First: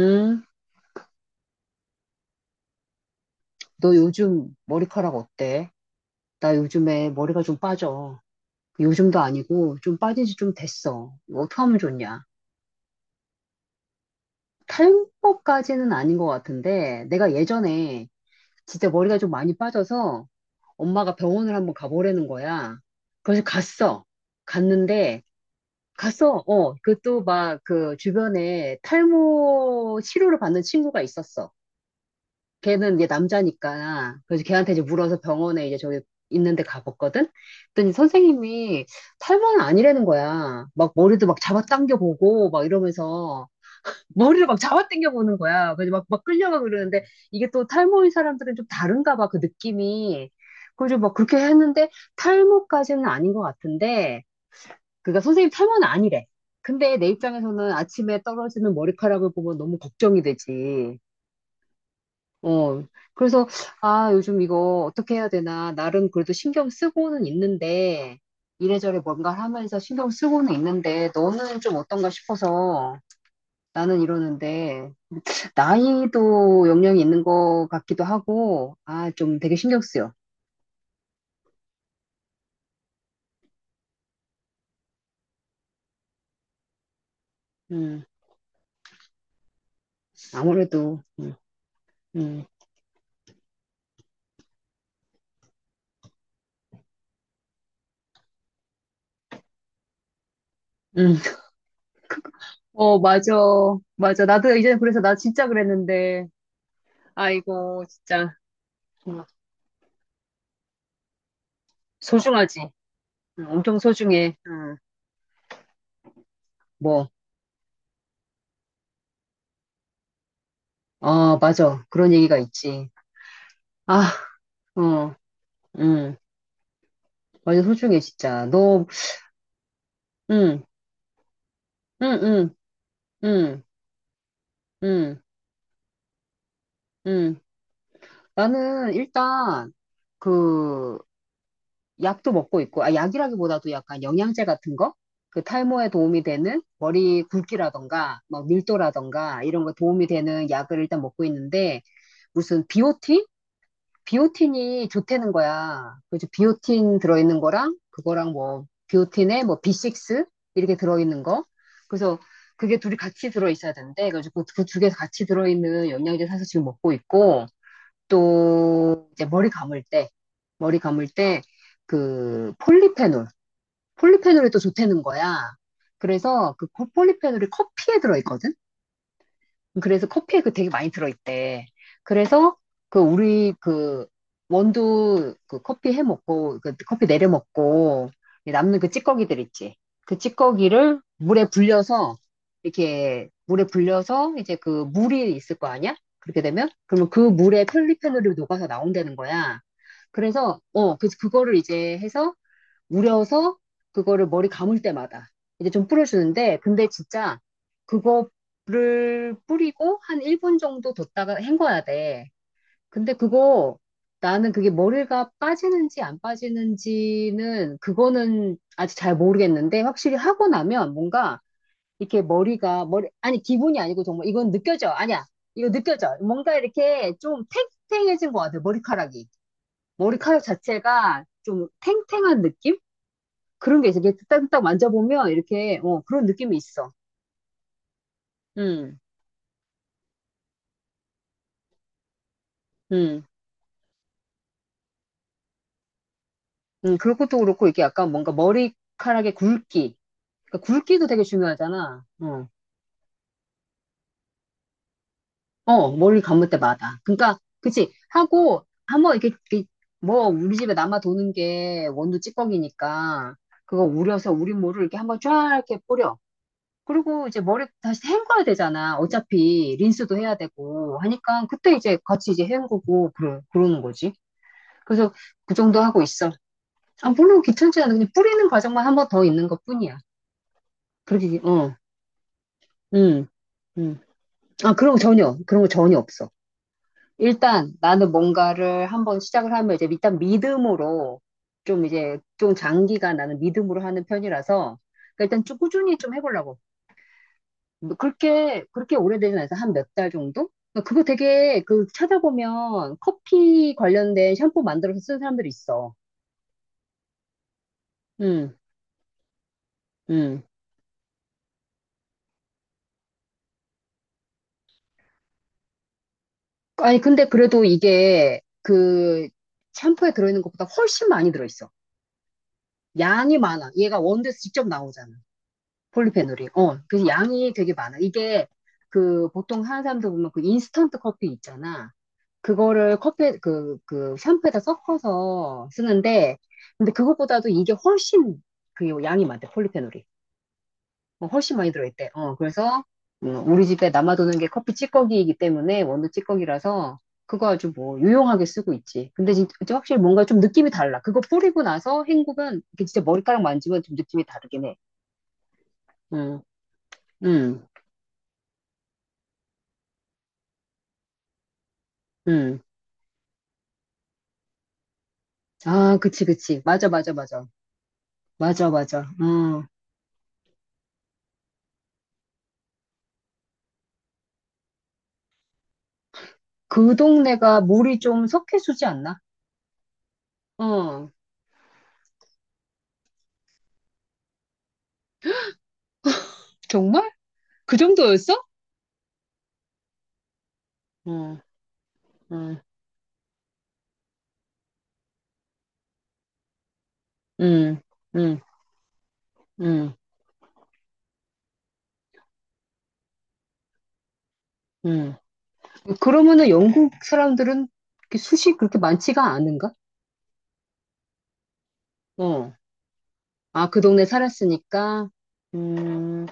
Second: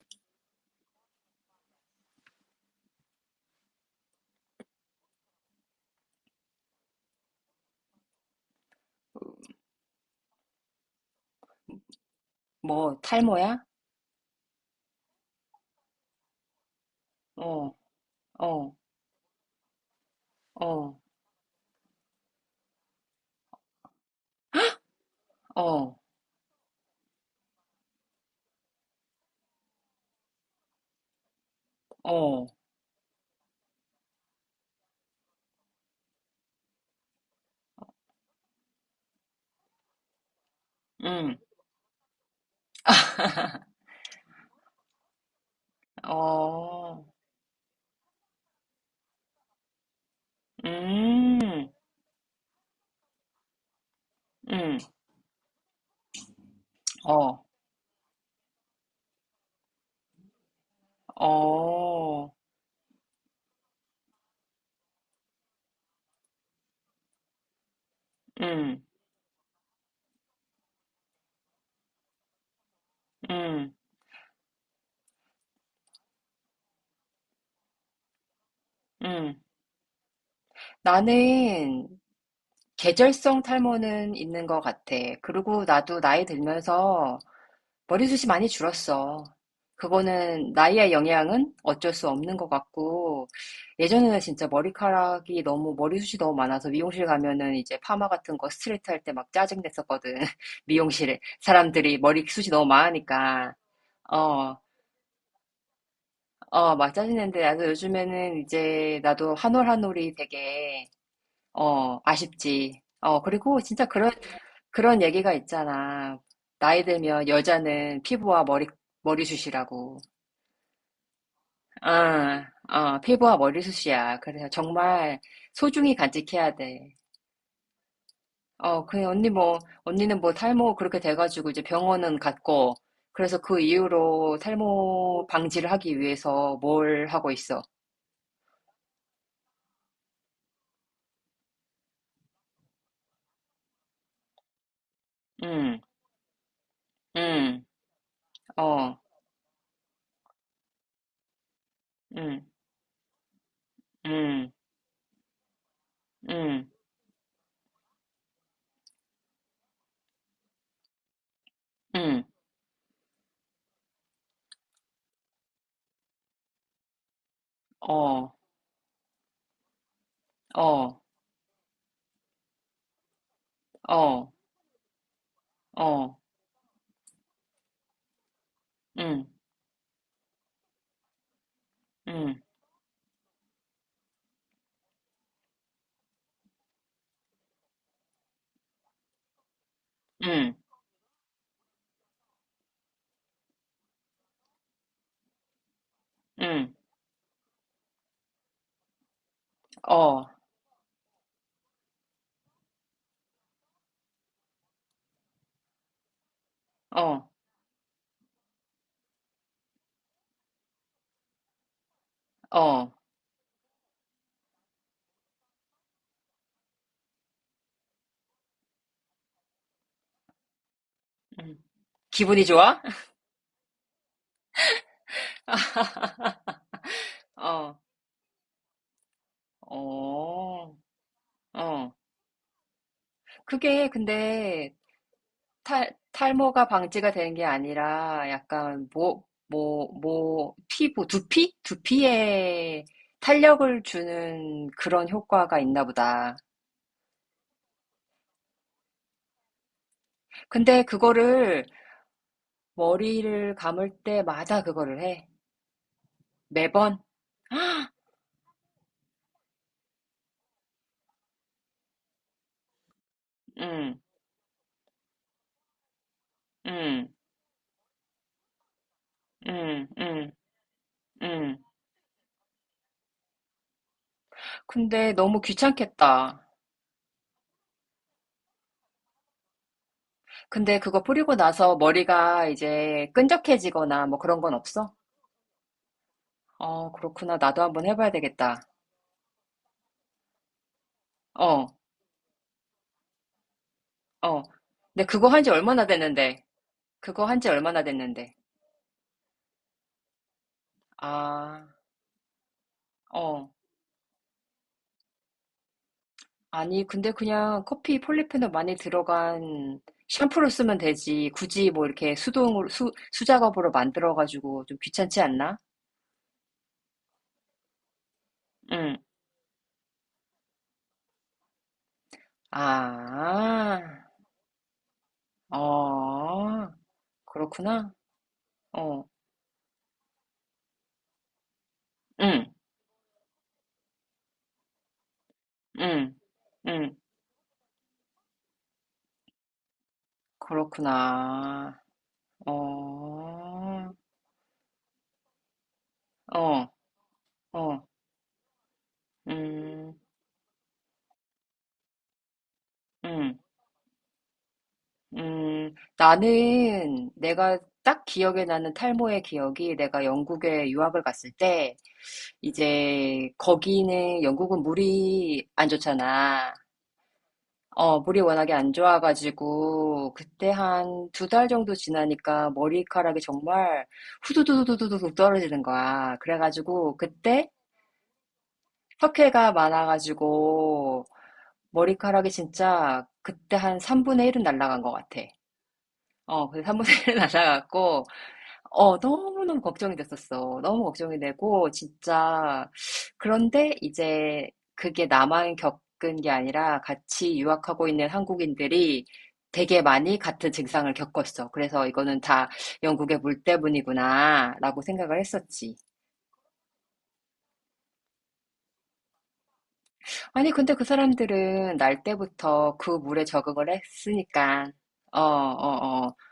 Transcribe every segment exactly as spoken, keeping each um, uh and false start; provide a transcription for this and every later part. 응? 너 요즘 머리카락 어때? 나 요즘에 머리가 좀 빠져. 요즘도 아니고 좀 빠진 지 좀 됐어. 이거 어떻게 하면 좋냐? 뭐 탈모야? 탈모까지는 아닌 것 같은데 내가 어, 예전에 어, 진짜 머리가 좀 많이 빠져서 어, 엄마가 병원을 한번 가보라는 거야. 그래서 갔어. 갔는데 어, 갔어. 어, 그 또 막 그 주변에 탈모 치료를 받는 친구가 있었어. 어, 걔는 이제 남자니까 그래서 걔한테 이제 물어서 병원에 이제 저기 있는데 가봤거든. 그랬더니 선생님이 탈모는 아니라는 거야. 막 머리도 음, 막 잡아당겨 보고 막 이러면서 머리를 막 잡아당겨 보는 거야. 그래서 막, 막 끌려가고 그러는데 어, 이게 또 탈모인 사람들은 좀 다른가 봐, 그 느낌이. 그래서 막 그렇게 음, 했는데 탈모까지는 아닌 것 같은데 음, 그니까 선생님 탈모는 아니래. 근데 내 어, 입장에서는 아침에 떨어지는 머리카락을 보면 너무 걱정이 되지. 어, 어, 그래서, 아, 요즘 이거 어떻게 해야 되나. 나름 그래도 신경 쓰고는 있는데, 음, 이래저래 뭔가 하면서 신경 쓰고는 있는데, 너는 좀 어떤가 싶어서 음, 나는 이러는데, 나이도 영향이 있는 것 같기도 하고, 아, 좀 음. 되게 신경 쓰여. 나는 계절성 탈모는 있는 것 같아. 그리고 나도 나이 들면서 음, 머리숱이 많이 줄었어. 그거는 나이의 아무래도, 음, 영향은 어쩔 수 없는 음, 것 같고, 예전에는 진짜 머리카락이 너무, 머리숱이 너무 많아서 미용실 가면은 이제 파마 같은 거 스트레이트 할 때 막 짜증 냈었거든. 음. 미용실에. 사람들이 머리숱이 너무 어, 맞아. 많으니까. 맞아. 나도 어, 이제 그래서 나 진짜 그랬는데, 어, 막 짜증 냈는데, 나도 아이고, 진짜. 요즘에는 이제 음, 나도 한올 한 올이 되게, 어, 소중하지. 아쉽지. 어, 음, 그리고 엄청 진짜 그런, 소중해. 음, 그런 얘기가 있잖아. 나이 뭐. 들면 여자는 피부와 머리, 머리숱이라고. 아, 맞아. 그런 얘기가 아, 있지. 어, 피부와 아, 머리숱이야. 그래서 어, 정말 소중히 음, 간직해야 돼. 완전 소중해, 진짜. 어, 너, 그 언니 뭐, 언니는 뭐 음, 탈모 그렇게 돼가지고 이제 음, 병원은 음, 갔고, 그래서 그 음, 이후로 음, 탈모 방지를 하기 위해서 뭘 하고 음. 있어? 나는 일단, 그, 약도 먹고 있고, 아, 약이라기보다도 약간 영양제 같은 거? 그 응, 탈모에 도움이 되는 머리 응, 굵기라던가, 막 어, 밀도라던가, 이런 거 도움이 되는 약을 일단 먹고 있는데, 응, 무슨 비오틴? 응, 비오틴이 좋다는 거야. 그래서 응, 비오틴 들어있는 거랑 그거랑 뭐 비오틴에 뭐 비 육 이렇게 들어있는 거. 그래서 응, 그게 둘이 같이 들어있어야 되는데 그래서 그두 개 같이 들어있는 영양제 사서 지금 먹고 있고 어, 또 이제 머리 감을 때 머리 어, 감을 때 그 폴리페놀 어, 폴리페놀이 또 좋다는 거야. 어, 그래서 그 폴리페놀이 커피에 들어있거든. 응, 그래서 커피에 그 되게 많이 들어있대. 응, 그래서 그 우리 그 원두 그 커피 해 먹고 그 커피 내려 먹고 남는 그 찌꺼기들 있지. 그 응, 찌꺼기를 물에 불려서 이렇게 물에 불려서 이제 그 물이 있을 거 아니야? 그렇게 되면 응, 그러면 그 물에 폴리페놀이 녹아서 나온다는 거야. 어, 그래서 어 그 그거를 이제 해서 우려서 그거를 머리 감을 때마다 이제 좀 뿌려주는데 근데 어, 진짜 그거를 뿌리고 한 일 분 정도 뒀다가 헹궈야 돼. 어, 근데 그거 나는 그게 머리가 빠지는지 안 빠지는지는 그거는 아직 잘 모르겠는데 확실히 하고 나면 뭔가 응. 이렇게 기분이 좋아? 머리가 머리 아니 기분이 아니고 정말 이건 느껴져. 아니야. 이거 느껴져. 뭔가 이렇게 좀 어, 탱탱해진 것 같아. 머리카락이. 머리카락 어. 자체가 좀 어, 탱탱한 느낌? 그런 게 그게 있어. 이렇게 딱딱 근데 만져보면 이렇게 탈, 어, 그런 느낌이 탈모가 있어. 방지가 되는 게 아니라 약간 음, 모, 모, 모, 피부, 두피? 두피에 음, 탄력을 주는 그런 효과가 있나 보다. 음. 그것도 그렇고 이게 약간 뭔가 머리카락의 굵기. 그러니까 근데 굵기도 되게 그거를 중요하잖아. 어, 머리를 감을 때마다 그거를 해. 어, 머리 감을 때마다. 매번? 그러니까 그치 하고 한번 이렇게, 이렇게 뭐 우리 집에 남아 도는 게 원두 찌꺼기니까 그거 응, 우려서 우리 모를 이렇게 한번 쫙 이렇게 뿌려. 응, 그리고 이제 머리 다시 헹궈야 되잖아. 어차피 응, 린스도 응, 해야 되고 하니까 응. 그때 이제 같이 이제 헹구고 그러, 그러는 거지. 근데 그래서 너무 그 정도 하고 있어. 귀찮겠다. 아, 물론 귀찮지 않아. 그냥 뿌리는 과정만 한번 더 있는 것뿐이야. 근데 그거 뿌리고 그렇게, 어, 나서 머리가 이제 음, 음. 끈적해지거나 뭐 그런 건 아, 없어? 그런 거 전혀, 그런 거 전혀 없어. 어, 그렇구나. 나도 일단 한번 해봐야 나는 되겠다. 뭔가를 한번 시작을 하면 이제 일단 믿음으로 어, 좀 이제 좀 장기간 나는 믿음으로 하는 어. 편이라서 근데 그러니까 그거 한 일단 지 좀 얼마나 꾸준히 좀 됐는데? 해보려고. 그거 한지 얼마나 뭐 됐는데? 그렇게, 그렇게 오래되진 않아서 한 몇 달 정도? 그러니까 그거 되게 아, 그 찾아보면 어. 커피 관련된 샴푸 만들어서 쓰는 사람들이 있어. 아니, 근데 그냥 커피 폴리페놀 음, 많이 들어간 음. 샴푸를 쓰면 되지. 굳이 뭐 이렇게 수동으로, 수, 수작업으로 만들어가지고 좀 귀찮지 않나? 아니, 근데 그래도 이게 응. 그 샴푸에 들어있는 것보다 훨씬 많이 들어있어. 양이 많아. 아, 얘가 원두에서 직접 나오잖아. 폴리페놀이. 어, 어, 그래서 양이 되게 그렇구나. 많아. 이게 어, 그 보통 하는 사람들 보면 그 인스턴트 커피 있잖아. 응, 그거를 커피, 그, 그 샴푸에다 섞어서 응, 쓰는데, 근데 응. 그것보다도 이게 훨씬 그 양이 많대, 폴리페놀이. 어, 훨씬 많이 그렇구나. 들어있대. 어, 어, 그래서 음, 우리 집에 남아도는 게 커피 찌꺼기이기 때문에 원두 어, 찌꺼기라서 그거 아주 어. 뭐 유용하게 쓰고 있지. 근데 진짜 음, 확실히 뭔가 좀 느낌이 달라. 그거 뿌리고 나서 헹구면 이게 진짜 음, 머리카락 만지면 좀 느낌이 다르긴 해. 음. 응, 나는 내가 응, 딱 기억에 나는 탈모의 기억이 내가 영국에 유학을 갔을 때 응. 이제 거기는 영국은 물이 안 아, 그치, 좋잖아. 그치. 맞아, 맞아, 맞아. 어, 물이 워낙에 맞아, 안 맞아. 어. 좋아가지고 그때 한 두 달 정도 지나니까 머리카락이 정말 후두두두두두둑 떨어지는 거야. 그 그래가지고 그때 동네가 물이 좀 석회수지 않나? 석회가 많아가지고 어. 머리카락이 진짜 그때 한 삼분의 일은 날라간 것 같아. 어, 그래서 한 번에 정말? 그 날아갔고, 정도였어? 어, 너무너무 걱정이 됐었어. 너무 걱정이 응, 되고, 응, 진짜. 그런데 이제 그게 나만 겪은 게 아니라 같이 응, 유학하고 있는 응, 한국인들이 되게 응, 많이 같은 증상을 겪었어. 그래서 이거는 다 영국의 물 때문이구나, 라고 응. 생각을 했었지. 그러면은 영국 사람들은 이렇게 숱이 그렇게 많지가 않은가? 아니, 근데 그 사람들은 날 어. 때부터 그 물에 적응을 아, 그 동네 했으니까, 살았으니까, 어, 어, 어. 음,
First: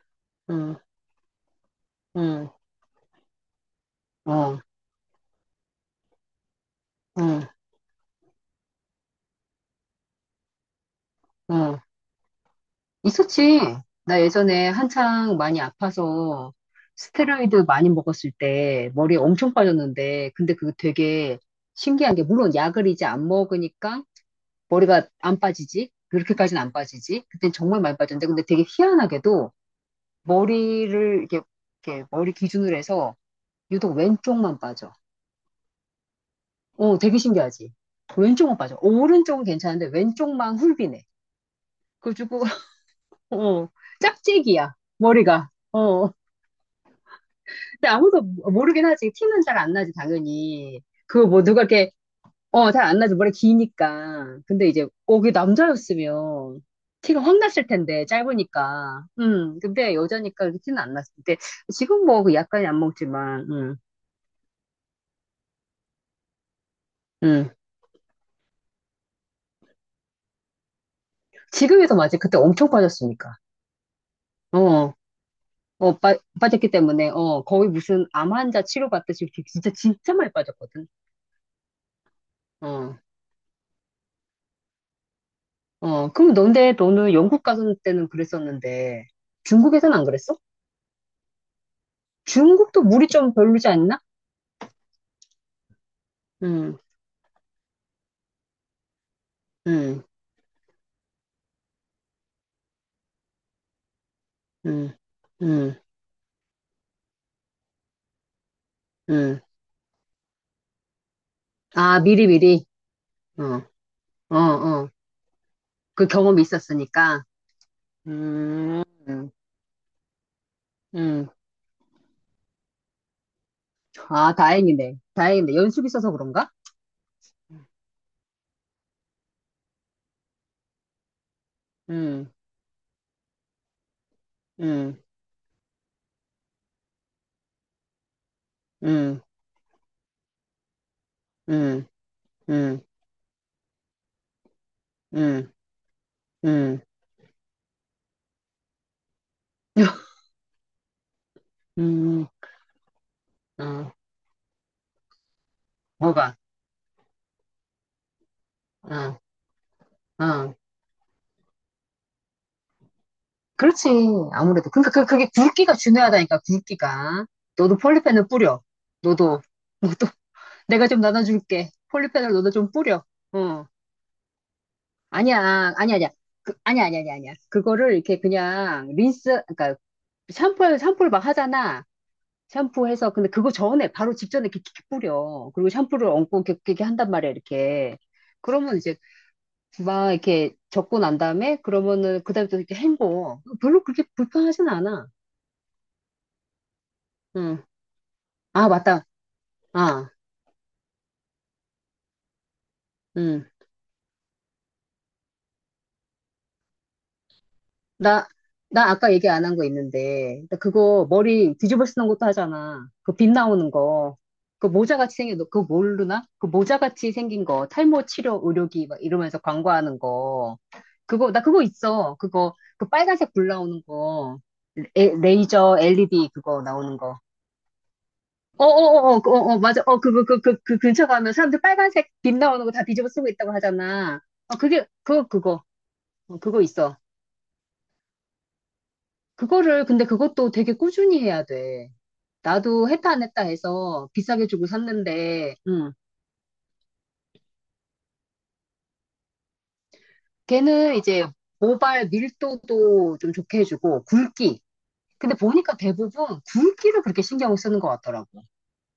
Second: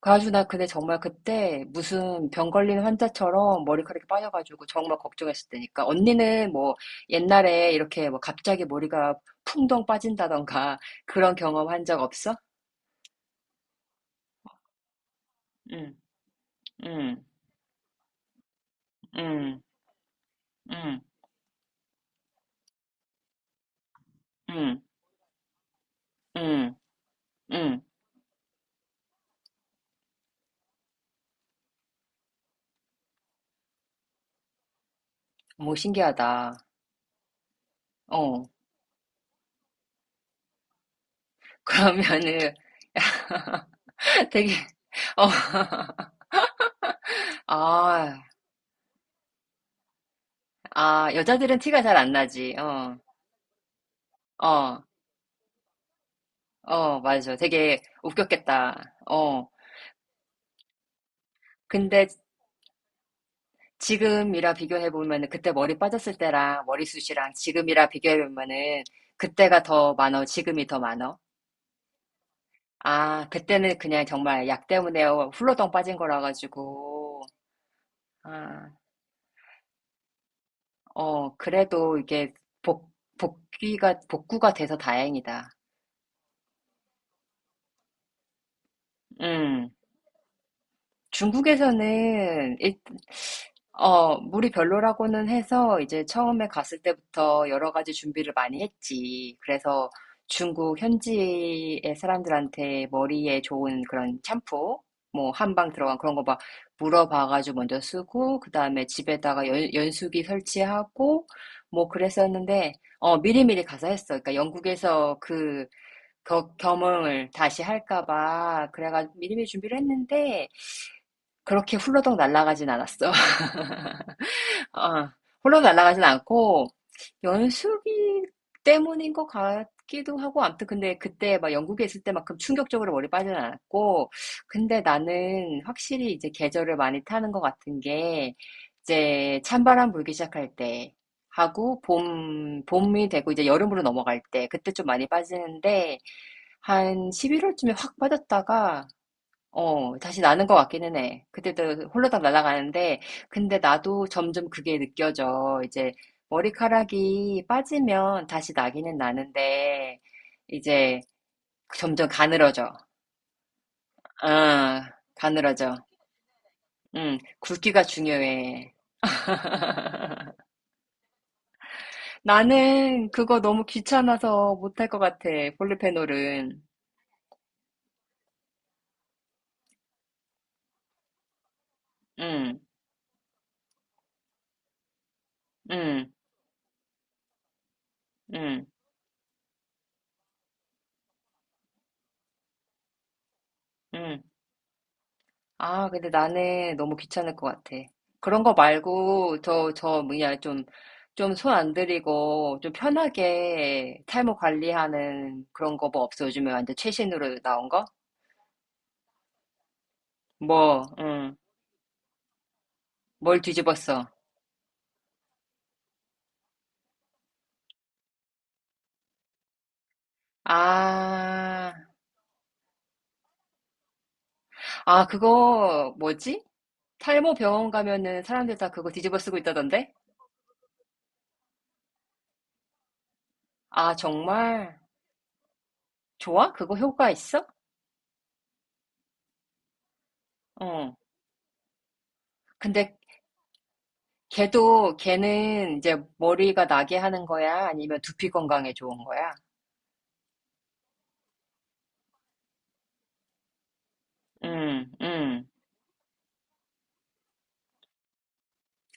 가주 나 근데 음, 정말 그때 무슨 음, 병 걸린 환자처럼 머리카락이 어, 빠져가지고 정말 걱정했을 때니까 언니는 뭐 어, 옛날에 이렇게 뭐 갑자기 머리가 풍덩 빠진다던가 그런 어. 경험한 적 없어? 있었지. 나 예전에 한창 많이 응, 아파서 응, 스테로이드 많이 먹었을 때 머리에 엄청 응, 빠졌는데, 근데 그거 응, 되게 신기한 게, 물론 약을 이제 안 먹으니까 응, 머리가 안 빠지지. 그렇게까지는 안 응, 빠지지. 그땐 정말 응. 많이 빠졌는데, 근데 되게 희한하게도 머리를 이렇게, 이렇게 머리 기준으로 해서 유독 왼쪽만 빠져. 뭐 신기하다. 어, 되게 신기하지? 어. 왼쪽만 빠져. 오른쪽은 괜찮은데 왼쪽만 훌비네. 그래가지고, 그러면은 어, 되게 짝짝이야, 어. 머리가. 어, 근데 아무도 아, 모르긴 하지. 티는 잘 안 나지, 당연히. 아, 그거 뭐 여자들은 누가 티가 이렇게, 잘 안 나지. 어, 잘 어. 안 나지. 머리 기니까. 근데 어. 이제, 어, 그게 남자였으면 어, 티가 맞아. 확 났을 되게 텐데, 웃겼겠다. 짧으니까. 어. 음, 근데 여자니까 이렇게 티는 안 났을 때. 지금 근데 뭐 약간이 안 먹지만, 음, 지금이라 비교해 보면은 그때 머리 빠졌을 때랑 머리숱이랑 음. 지금이라 비교해 보면은 그때가 더 많어, 지금이 더 많어. 지금에서 맞지. 그때 엄청 아, 빠졌으니까. 그때는 그냥 정말 약 어. 때문에 훌러덩 어, 빠진 빠, 거라 빠졌기 때문에, 가지고 어, 거의 무슨 암 환자 아, 치료받듯이 이렇게 진짜, 진짜 많이 빠졌거든. 어, 그래도 이게 복 어, 복귀가 복구가 돼서 다행이다. 어, 그럼 너네, 너는 영국 가서 때는 그랬었는데, 음. 중국에선 안 그랬어? 중국에서는 일, 중국도 물이 좀 별로지 않나? 어, 물이 별로라고는 해서 이제 처음에 응, 갔을 때부터 여러 가지 준비를 많이 했지. 그래서 응, 중국 현지의 사람들한테 머리에 좋은 그런 샴푸, 응, 뭐 한방 응, 들어간 그런 거 막 물어봐가지고 먼저 쓰고, 그 다음에 응. 집에다가 연, 연수기 설치하고, 뭐 아, 미리미리. 그랬었는데, 어, 어, 미리미리 가서 했어. 그러니까 어, 어. 영국에서 그 그 경험이 겨- 있었으니까. 겸응을 다시 할까 봐. 음, 그래가 음. 미리미리 준비를 했는데, 음. 그렇게 훌러덩 날아가진 않았어. 아, 다행이네. 어, 러 다행이네. 로 연습 날아가진 있어서 그런가? 않고 연습이 때문인 것 같기도 하고 아무튼 근데 그때 막 영국에 있을 음, 때만큼 충격적으로 머리 빠지진 않았고 근데 음, 나는 확실히 이제 계절을 많이 타는 것 같은 게 음, 이제 찬바람 불기 시작할 때 하고 음, 봄 음, 봄이 되고 이제 여름으로 넘어갈 때 그때 좀 많이 음, 빠지는데 음. 한 십일 월쯤에 확 빠졌다가 어, 다시 나는 것 같기는 해. 그때도 홀로딱 음. 날아가는데, 근데 응, 나도 점점 그게 느껴져. 이제 뭐가? 머리카락이 빠지면 다시 나기는 응, 나는데, 응. 이제 점점 가늘어져. 그렇지. 아무래도. 그러니까 아, 그, 그게 굵기가 가늘어져. 중요하다니까, 응, 굵기가. 너도 굵기가 폴리펜을 뿌려. 중요해. 너도, 너도, 내가 좀 나눠줄게. 폴리펜을 너도 좀 뿌려. 나는 그거 너무 어. 귀찮아서 못할 것 같아. 아니야, 아니야, 아니야. 그, 볼리페놀은. 아니야, 아니야, 아니야, 아니야. 그거를 이렇게 그냥 린스, 그러니까 샴푸를, 샴푸를 막 하잖아. 응, 샴푸해서. 근데 그거 전에, 바로 직전에 이렇게, 이렇게 뿌려. 그리고 샴푸를 응, 얹고 이렇게, 이렇게 한단 말이야, 이렇게. 응, 그러면 이제 막 이렇게 적고 난 다음에 그러면은 그다음에 또 이렇게 헹궈. 별로 그렇게 응. 불편하진 않아. 아, 근데 나는 너무 귀찮을 것 응. 같아. 그런 거 아, 맞다. 말고, 저, 저, 아, 뭐냐, 좀, 좀 손 안 들이고, 좀 응. 편하게 탈모 관리하는 그런 거 뭐 없어? 요즘에 완전 최신으로 나온 거? 나, 나 아까 얘기 안 한 거 있는데. 나 뭐, 그거 응, 머리 뒤집어 쓰는 것도 하잖아. 그 빛 뭘 나오는 뒤집었어? 거. 그 모자같이 생긴, 거, 그거 모르나? 그 모자같이 생긴 거. 탈모 치료 의료기 막 이러면서 광고하는 거. 그거, 나 그거 아, 있어. 그거, 그 빨간색 불 나오는 거. 아, 레- 레이저 그거, 엘이디 뭐지? 그거 나오는 거. 탈모 병원 가면은 사람들 다 그거 어어어어, 뒤집어 어, 쓰고 어, 맞아. 있다던데? 어, 그, 그, 그, 그, 그 근처 가면 사람들 빨간색 빛 나오는 거 다 뒤집어 쓰고 있다고 아, 하잖아. 어, 정말? 그게, 그거, 그거. 어, 좋아? 그거 그거 있어. 효과 있어? 그거를, 근데 그것도 되게 응. 꾸준히 해야 돼. 나도 근데 했다 안 했다 해서 비싸게 주고 걔도 샀는데, 걔는 음. 이제 머리가 나게 하는 거야? 아니면 두피 건강에 좋은 거야? 걔는 이제 모발 밀도도 좀 좋게 해주고, 굵기. 음, 근데 음. 보니까 대부분 굵기를 그렇게 신경을 쓰는 것 같더라고.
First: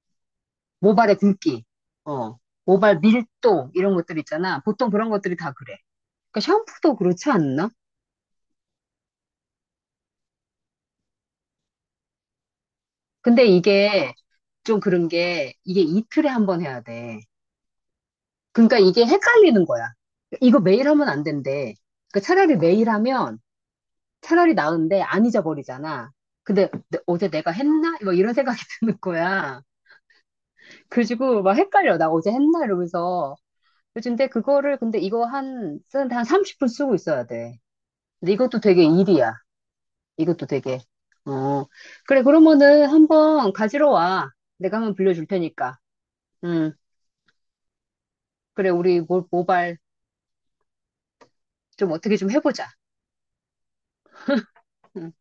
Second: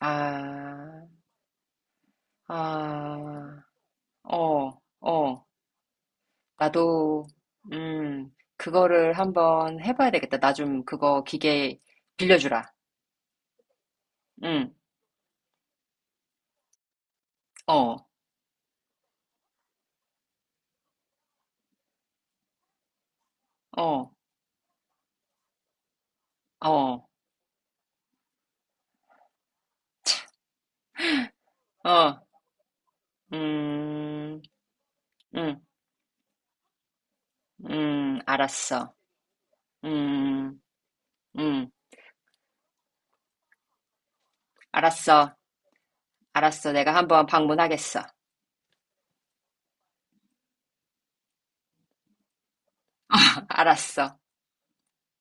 아, 모발의 굵기. 어. 모발 아, 밀도, 이런 것들 있잖아. 어, 보통 그런 것들이 어. 다 그래. 그러니까 샴푸도 나도, 그렇지 않나? 음, 그거를 한번 해봐야 되겠다. 나 좀 그거 기계 빌려주라. 근데 이게 음, 좀 그런 게 이게 이틀에 한 번 해야 돼. 어, 그러니까 이게 헷갈리는 거야. 이거 매일 하면 안 된대. 그러니까 차라리 매일 하면 어, 차라리 나은데 안 잊어버리잖아. 근데 내- 어, 어제 내가 했나? 뭐 이런 생각이 드는 거야. 그래가지고 막 헷갈려. 나 어, 어제 했나? 이러면서. 요즘데 음, 그거를 근데 이거 음, 한, 쓰는데 한 삼십 분 쓰고 있어야 돼. 음, 근데 이것도 되게 알았어. 일이야. 이것도 음, 되게. 어. 음, 그래, 그러면은 한번 가지러 와. 내가 한번 빌려줄 알았어. 테니까. 알았어. 음. 내가 한번 방문하겠어. 그래, 우리 모- 모발 좀 어떻게 좀 해보자. 알았어. 응.